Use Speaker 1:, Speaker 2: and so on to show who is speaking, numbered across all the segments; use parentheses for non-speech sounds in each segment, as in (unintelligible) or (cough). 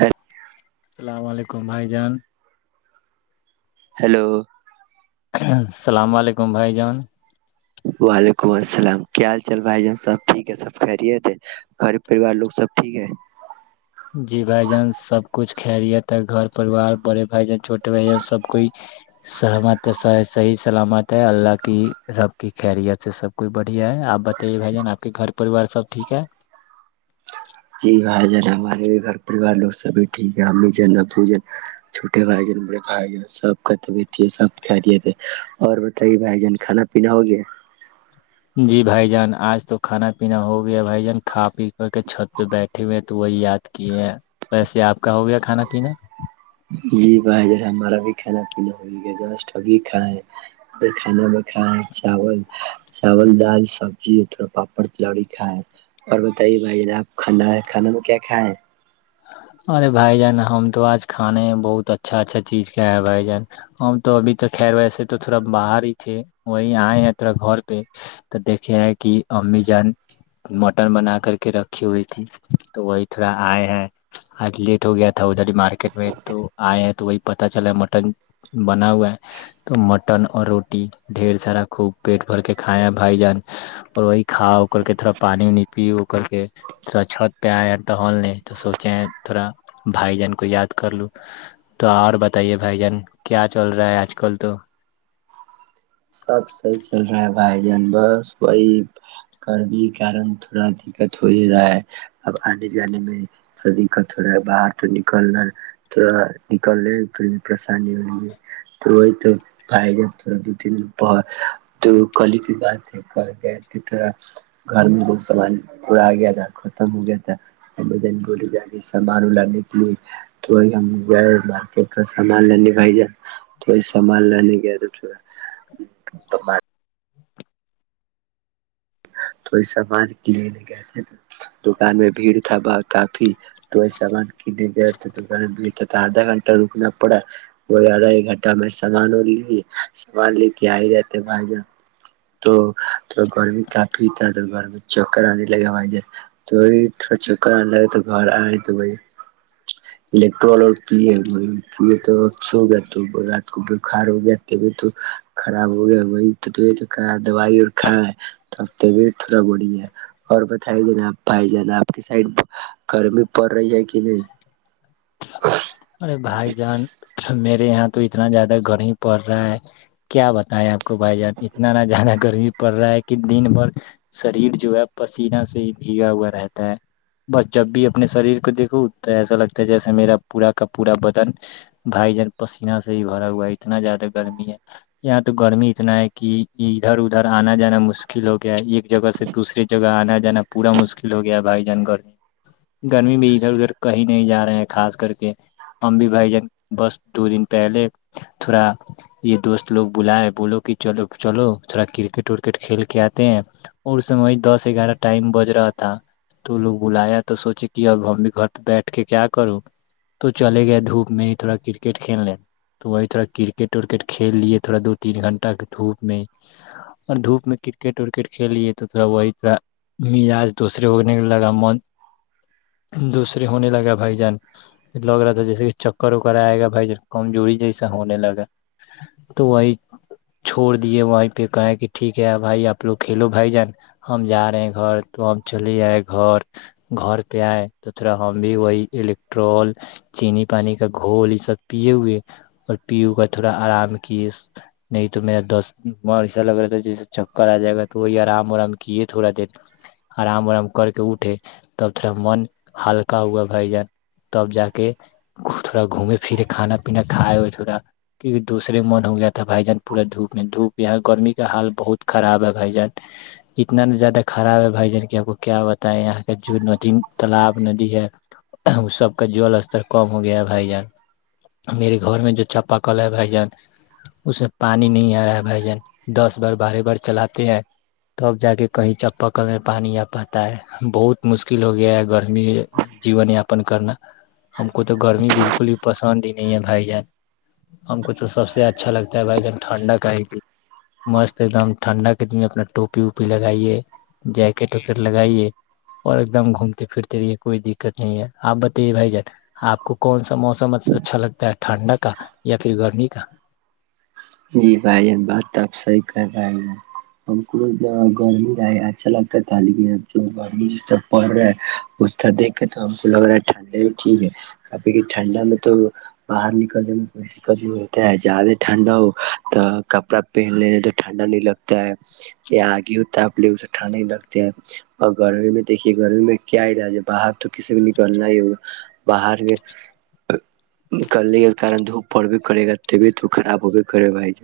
Speaker 1: heel-
Speaker 2: السلام علیکم کمائی جان
Speaker 1: ہلو
Speaker 2: السلام علیکم بھائی جان
Speaker 1: وعلیکم السلام کیا حال چال بھائی جان سب ٹھیک ہے سب خیرییے تھے گری پریوار لوگ سب ٹھیک ہے
Speaker 2: جی بھائی جان سب کچھ خیریت ہے گھر پریوار بڑے بائی جان چھوٹے بائی جان سب کوئی سہمت ہے سحی سلامت ہے اللہ کی رب کی خیریت ہے سب کوئی بڑ ب ہے آپ بتائیے بائی جان آ کے گھر پہ پریوار سب ٹھیک ہے
Speaker 1: جی بھائی جان ہمارے بھی گھر پریوار لوگ سب ٹھیک ہے امی جن ابو جن چھوٹے بھائی جان بڑے بھائی جان سب کاتے بیٹ ہے سب کہ لیے تھے اور بتائیے بھائی جان کھانا پینا ہو گیا (unintelligible)
Speaker 2: جی بھائی جان آج تو کھانا پینا ہو گیا بھائی جان کھا پی کر کے چھت پہ بیٹھے ہوئے تو وہی یاد کیے ہیں ویسے آپ کا ہو گیا کھانا پینا
Speaker 1: جی بھائیا ہمارا بھی کھانا پینا ہوبھی کھائے کھانا میں کھائے چاول چاول دال سبزی تھوڑا پاپڑ تلوڑی کھائے اور بتائیے بھائی آپ کھانا ہے کھانا میں کیا کھائےیں
Speaker 2: ارے بھائی جان ہم تو آج کھانے ہیں بہت اچھا اچھا چیز کیا ہیں بھائی جان ہم تو ابھی تو خیر ویسے تو تھوڑا باہر ہی تھے وہی آئے ہیں تھوڑا گھر پہ تو دیکھے ہیں کہ امی جان مٹن بنا کر کے رکھی ہوئی تھی تو وہی تھوڑا آئے ہیں آج لیٹ ہو گیا تھا ادھر مارکیٹ میں تو آئے ہیں تو وہی پتا چلا مٹن بنا ہوا ہے تو مٹن اور روٹی ڈھیر سارا خوب پیٹ بھر کے کھائے ہیں بھائی جان اور وہی کھا ا کر کے تھوڑا پانی وانی پی ا کر کے تھوڑا چھت پہ آیا ٹہلنے تو سو چاہ تھوڑا بھائی جان کو یاد کر لوں تو اور بتائیے بھائی جان کیا چل رہا ہے آج کل تو
Speaker 1: سب صحیح چل رہا ہے بھائی جان بس وہی گرمیی کے کارن تھوڑا دقت ہو ہی رہا ہے اب آنے جانے میں تھڑا دقت ہو رہا ہے باہر تو نکلنا تھوڑا نکلنے پریشانی ہو رہی ہے تو وہی تو بھائی جان تھوڑا دو تین تو کلی کی بات ہے کہ گئے تھڑا گھر میں لوگ سامان اڑا گیا تھا ختم ہو گیا تھا بول ج سامانے کے لیے تو وہ ہم گئے مارکیٹ سامان لنے بھائی جان تو وہی سامان لنے گئے تو تھا تو میں تو یہ سامان لینے گئے تھے دکان میں بھیڑ تھا ب کافی تو سامان کینے گئے تھ دکان میں بھیڑ تھا آدھا گھنٹہ رکنا پڑا وہی آدھا ایک گھنٹہ میں سامان اور لے سامان لے کے آئے رہ تھے بھائی جان تو گرمی کافی پیتا تو گھر میں چکر آنے لگے بھائی ج تو تھوڑا چکر آنے لگے تو گھر آئے تو بھ الیکٹرول اور پیے وہ یہ یہ تو سو گ تو وہ رات بخار ہو گیا طبیعت خراب ہو گیا وہی تو طبیعت دوائی اور کھ تب طبیت تھوڑا بڑی ہے اور بتائی ج نا آپ بھائی جان آپ کی سائڈ گرمی پڑ رہی ہے کہ نہیں
Speaker 2: ارے بھائی جان میرے یہاں تو اتنا زیادہ گرمی پڑ رہا ہے کیا بتائے آپ کو بھائی جان اتنا نہ زیادہ گرمی پڑ رہا ہے کہ دن بھر شریر جو ہے پسیینہ سے ہی بھیگا ہوا رہتا ہے بس جب بھی اپنے شریر کو دیکھو تو ایسا لگتا ہے جیسے میرا پورا کا پورا بدن بھائی جان پسیینہ سے ہی بھرا ہوا ہے اتنا زیادہ گرمی ہے یہاں تو گرمی اتنا ہے کہ ادھر ادھر آنا جانا مشکل ہو گیا ہے ایک جگہ سے دوسریے جگہ آنا جانا پورا مشکل ہو گیا ہے بھائی جان گرمی گرمی بھی ادھر ادھر کہیں نہیں جا رہے ہیں خاص کر ہم بھی بھائی جان بس دو دن پہلے تھوڑا یہ دوست لوگ بلائے بولو کہ چلو چلو تھوڑا کرکٹ ورکٹ کھیل کے آتے ہیں اور اس وہ دس گیارہ ٹائم بج رہا تھا تو وہ لوگ بلایا تو سوچے کہ اب ہم بھی گھر پہ بیٹھ کے کیا کروں تو چلے گئے دھوپ میں ہی تھوڑا کرکٹ کھیل لیں تو وہی تھوڑا کرکٹ ورکٹ کھیل لیے تھوڑا دو تین گھنٹہ کے دھوپ میں اور دھوپ میں کرکٹ ورکٹ کھیل لیے تو تھوڑا وہی تھوڑا مزاج دوسرے ہوگنے لگا من دوسرے ہونے لگا بھائی جان لگ رہا تھا جیسے کہ چکر وکر آئے گا بھائی جان کمزوری جیسا ہونے لگا تو وہی چھوڑ دیے وہیں پہ کہے کہ ٹھیک ہے بھائی آپ لوگ کھیلو بھائی جان ہم جا رہے ہیں گھر تو ہم چلے آئے گھر گھر پہ آئے تو تھڑا ہم بھی وہی الیکٹرول چینی پانی کا گھول یہ سب پیے ہوئے اور پی گا تھوڑا آرام کیے نہیں تو میرا د من ایسا لگ رہا تھا جیسے چکر آ جائے گا تو وہی آرام ورام کیے تھوڑا دیر آرام ورام کر کے اٹھے تب تھوڑا من ہلکا ہوا بھائی جان تب جا کے (inaudible) گھ پھرے کھانا پینا کھائے ہو تھوڑا کیونکہ دوسرے من ہو گیا تھا بھائی جان پورا دھوپ میں دھوپ یہ گرمی کا حال بہت خراب ہے بھائی جان اتنا زیادہ خراب ہے بھائی جان کی آپ کو کیا بتائے یہاں کا جو ند تالاب ندی ہے وہ سب کا جل (inaudible) ر کم ہو گیا ہے بھائی جان میرے گھر میں جو چاپا کل ہے بھائی جان اس میں پانی نہیں آ رہا ہے بھائی جان دس بار بارہ بار چلاتے ہیں تب جا کے کہیں چاپا کل میں پانی آ پاتا ہے بہت مشکل ہو گیا ہے گرمی جیون یاپن کرنا (inaudible) ہم کو تو گرمی بالکل ہی پسند ہی (unintelligible) نہیں ہے بھائی جان ہم کو تو سب سے اچھا لگتا ہے بھائی جان ٹھنڈا کا ہی مست ایک دم ٹھنڈا کے دن اپنا ٹوپی ووپی لگائیے جیکٹ وکٹ لگائیے اور ایک دم گھومتے پھرتے رہیے کوئی دقت نہیں ہے آپ بتائیے بھائی جان (inaudible) آپ کو کون سا موسم اچھا لگتا ہے ٹھنڈا کا یا پھر گرمی کا (unintelligible)
Speaker 1: جی بھائی بات توب صحی کر رہے ہم کو گرمی اچھا لگتا تھا لیکن اب گرمی جسرح پڑ رہا ہے اسح دیکھ کے تو ہم کو لگ رہا ہے ٹھنڈا ہی ٹھیک ہے کبھی ٹھنڈا میں تو باہر نکلنے میں کوئی دقت نہیں ہوتا ہے زیادہ ٹھنڈا ہو (unintelligible) کپڑا پہن لینے تو ٹھنڈا نہیں لگتا ہے یا آگے ہو تپ لےے ٹھنڈا نہیں لگتا ہے اور گرمی میں دیکھیے گرمی میں کیا ہی ر باہر تو کسی بھی نکلنا ہی ہوگا باہر میں نکلنے کے کن دھوپ پڑ بھی پے گا طبیت خراب ہو (inaudible) ے بھائی ج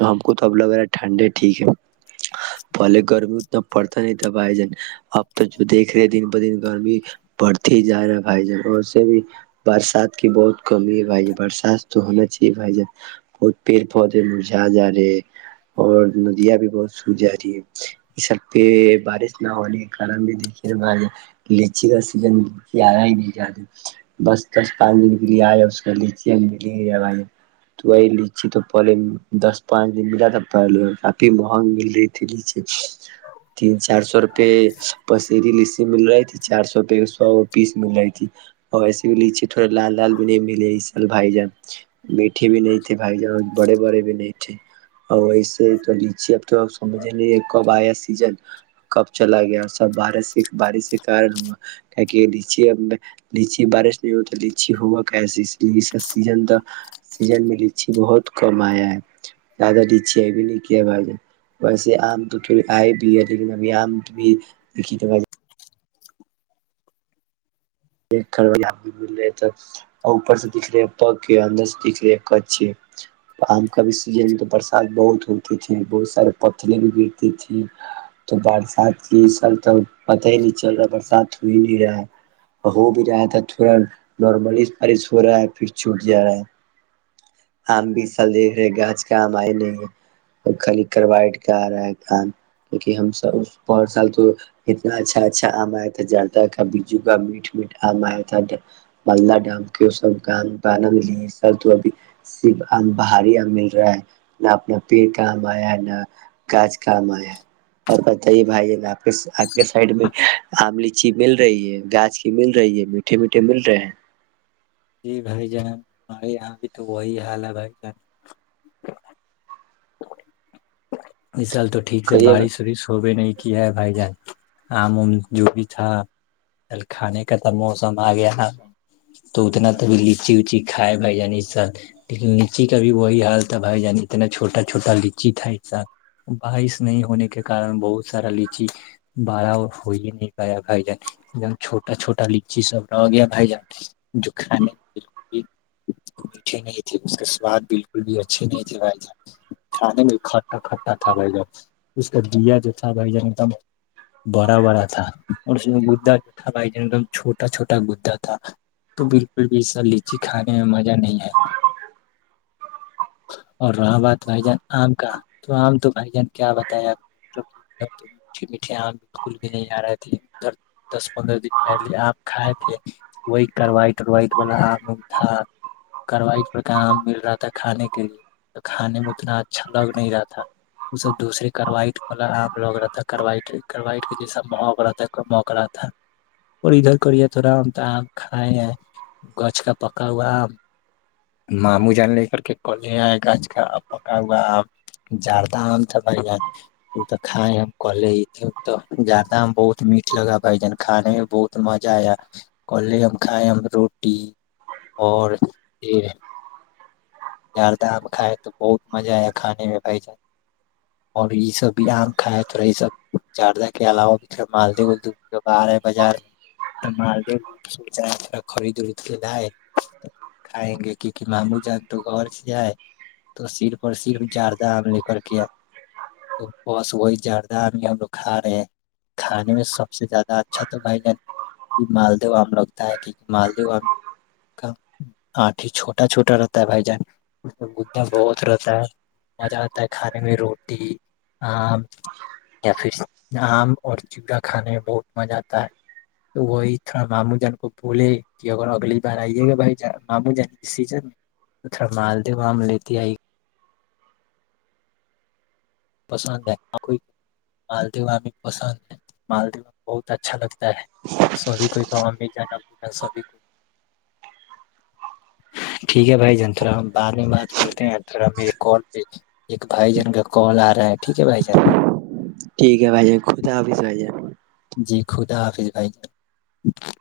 Speaker 1: ہم کو تو اب لگ رہا ہے ٹھنڈے ٹھیک ہے پہلے گرمی اتنا پڑتا نہیں تھا بھائی جان اب تو جو دیکھ رہے دن ب دن گرمی بڑتے ہی جا رہا ہے بھائی جان اور سے بھی برسات کی بہت کمی ہے بھائی ج برسات تو ہونا چاہیے بھائی جن (inaudible) بت پیڑ پودے مرجا جا رہے ہے اور ندیاں بھی بہت سو جا رہی ہے یہ سب پہ بارش نہ ہونے کے کارن بھی دیکھیے لچی کا سیزن آیا ہی نہیں جا بس دس پانچ دن کے لیے آیا اس کاچی ہم م ہی رہ تو وہ (unintelligible) چ تو پہلے دس پانچ دن ملا تھا پہلے کافی مہنگ مل رہی تھی لچی تین چار سو روپے پسری لچی مل رہی تھی چار سو روپ سو پیس مل رہی تھی اور وسے بھی لیچی تھوڑے لال لال بھی نہیں ملے سال بھائی جان میٹھے بھی نہیں (unintelligible) بھائی جان بڑے بڑے بھی نہیں تھے اور ویس تو لیچی اب تو سمجھ نہیں کب آیا سیزن کب چلا گیا سب بارش سے بارش کے کارن ہواکچیچی بارش نہیں ہو تو لیچی ہوا کیسے اس لیے سیزن تھا سیزن میں (inaudible) لچ بہت کم آیا ہے زیادہ لچی بھی نہیں کیا ویسے آم تو تھوڑی آئے بھی ہے لیکن ابھی آم بھی دھی (unintelligible) ایک بھی مل رہے تو اوپر سے دکھ رہے پگ اندر سے دکھ رہے کچ آم کا بھی سیزن میں تو برسات بہت ہوتی تھی بہت سارے پتلے بھی گرتی تھی تو برسات کی س (inaudible) توب پتہ ہی نہیں چل رہا ہے برسات ہوئی نہیں رہا (inaudible) ا تھا نارملی بارش ہو رہا ہے پھر چوٹ جا رہا ہے آم بھی سال دیکھ رہے گاچ کا آم آئے نہیں اور خالی کروائٹ کا آ رہا ہے کام کیکہ ہم سب بہ سال تو اتنا اچھا اچھا آم آیا تھا ج کا بجو کا میٹ (inaudible) آیا تھا مالدہ ڈ کی سب کامانا م سر تو ابھی صر آم باہاری آم مل رہا ہے نہ اپنا پیڑ کا آم آیا ہے نہ گاھ کا آم آیا ہے اور بتائیے بھائی آپ آپ کے سائڈ میں آم لیچی مل رہی ہے گاچ (inaudible) مل رہی ہے میٹھے میٹھے مل رہے ہیں (inaudible)
Speaker 2: جی بھائی جان ہمے آ تو وہی حال ہے بھائی جان (inaudible) (inaudible) مشال (inaudible) تو ٹیک سے
Speaker 1: کہیے
Speaker 2: بارش وورش ہو نہیں (unintelligible) کیا ہے بھائی جان آم وم جو بھی تھا کھانے کا تب موسم آ گیا (inaudible) تو اتنا تبھی لیچی اوچی کا (unintelligible) کھائے بھائی جانی اس سال لیکن لچی کا بھی وہی حال تھا بھائی جانی اتنا چوٹا چوٹا لچی تھا (inaudible) بارش نہیں ہونے کے کن بہت سارا لچی بڑا ہو ہی نہیں گایا بھائی جان ایک دم چھوٹا چھوٹا لچی سب رہ گیا بھائی جان جو کھانے میں بکل بھی میٹھے نہیں تھے اس کا سواد بالکل بھی اچھے نہیں تھے بھائی جان کھانے میں (inaudible) کا تھا بھائی ج اس کا دیا جو تھا بھائی جان ایک دم بڑا بڑا تھا اور اس میں گدا جو تھا بھائی جان ایک دم چھوٹا چھوٹا گدا تھا تو بالکل بھی اسا لیچی کھانے میں مزہ نہیں ہے اور رہا بات بھائی جان آم کا (inaudible) تو آم تو بھائی جان کیا بتایا میٹ میٹھے آم بالکل بھی نہیں آ رہے تھے ادھر دس پندرہ دن پہلے آم کھائے تھے وہی کروائٹوائٹ والا آم تھا کروائٹ ب کا آم مل رہا تھا کھانے کے لیے تو کھانے میں اتنا اچھا لگ نہیں رہا تھا (unintelligible) ب دوسرری کروٹ والا آم لگ رہا تھا کروٹ کروائٹ جیسا مک رہا تھا کو موک رہا تھا اور ادھر کری تھوڑا آم تو آم کھائے گھ کا پکا ہوا آم ماموں جان لے کر کے ک لے آئے گچھ کا پکا ہوا آم (unintelligible) زاردہ آم تھا بھ جان وہ تو کائے ہم کے ہی تے تو زاردہ آم بہت میٹھ لگا بھ جان کھانے میں بہت مزہ آیا کلے ہم کھائے ہم روٹی اور پ زاردہ آم کائے تو بہت مزہ آیا کھانے میں (inaudible) اور یہ سب بھی آم کائے تھوڑا یہ سب زاردہ کے علاوہ بھی تھوڑا مالدہداہ رہا بازار میںد تھا خریدد کے لائے (inaudible) کھائیں گے کیونکہ ممو جا (inaudible) تو گھر سے جائے تو سرف اور سرف جار (inaudible) آم لے کر کے تو بس وہی زیادہ آم ہی ہم لوگ کھا رہے ہیں کھانے میں سب سے زیادہ اچھا تو بھائی جان یہ مالدو آم لگتا ہے کیونکہ مالدو آم کا آٹ چھوٹا چھوٹا رہتا ہے بھائی جان اسا بہت رہتا ہے (inaudible) مزہ آتا ہے کھانے میں روٹی (unintelligible) یا پھر (inaudible) آم اور چیورا کھانے میں بہت مزہ آتا ہے تو وہی تھوڑا ماموں جان کو بھولے کہ اگر اگلی بار آئیے گا بھائی ماموں جان اس سیزن میں تو تھوڑا مالدہ آم لیتے آئی (inaudible) پسند ہے مالدو پسند ہے مالدو بہت اچھا لگتا ہے (unintelligible) ہے سوب کوئی کا بھی (inaudible) جانا بچنا سبھی کو ٹھیک ہے بھائی جان تھڑا ہم بعد میں بات کرتے ہیں تھڑا میرے کال پہ ایک بھائی جن کا کال آ رہا (inaudible) ٹھیک ہے بھائی جان (inaudible)
Speaker 1: ٹھیک ہے بائیے خود ہافس بائیے (unintelligible)
Speaker 2: جی خدا حافظ بھائی ج (unintelligible)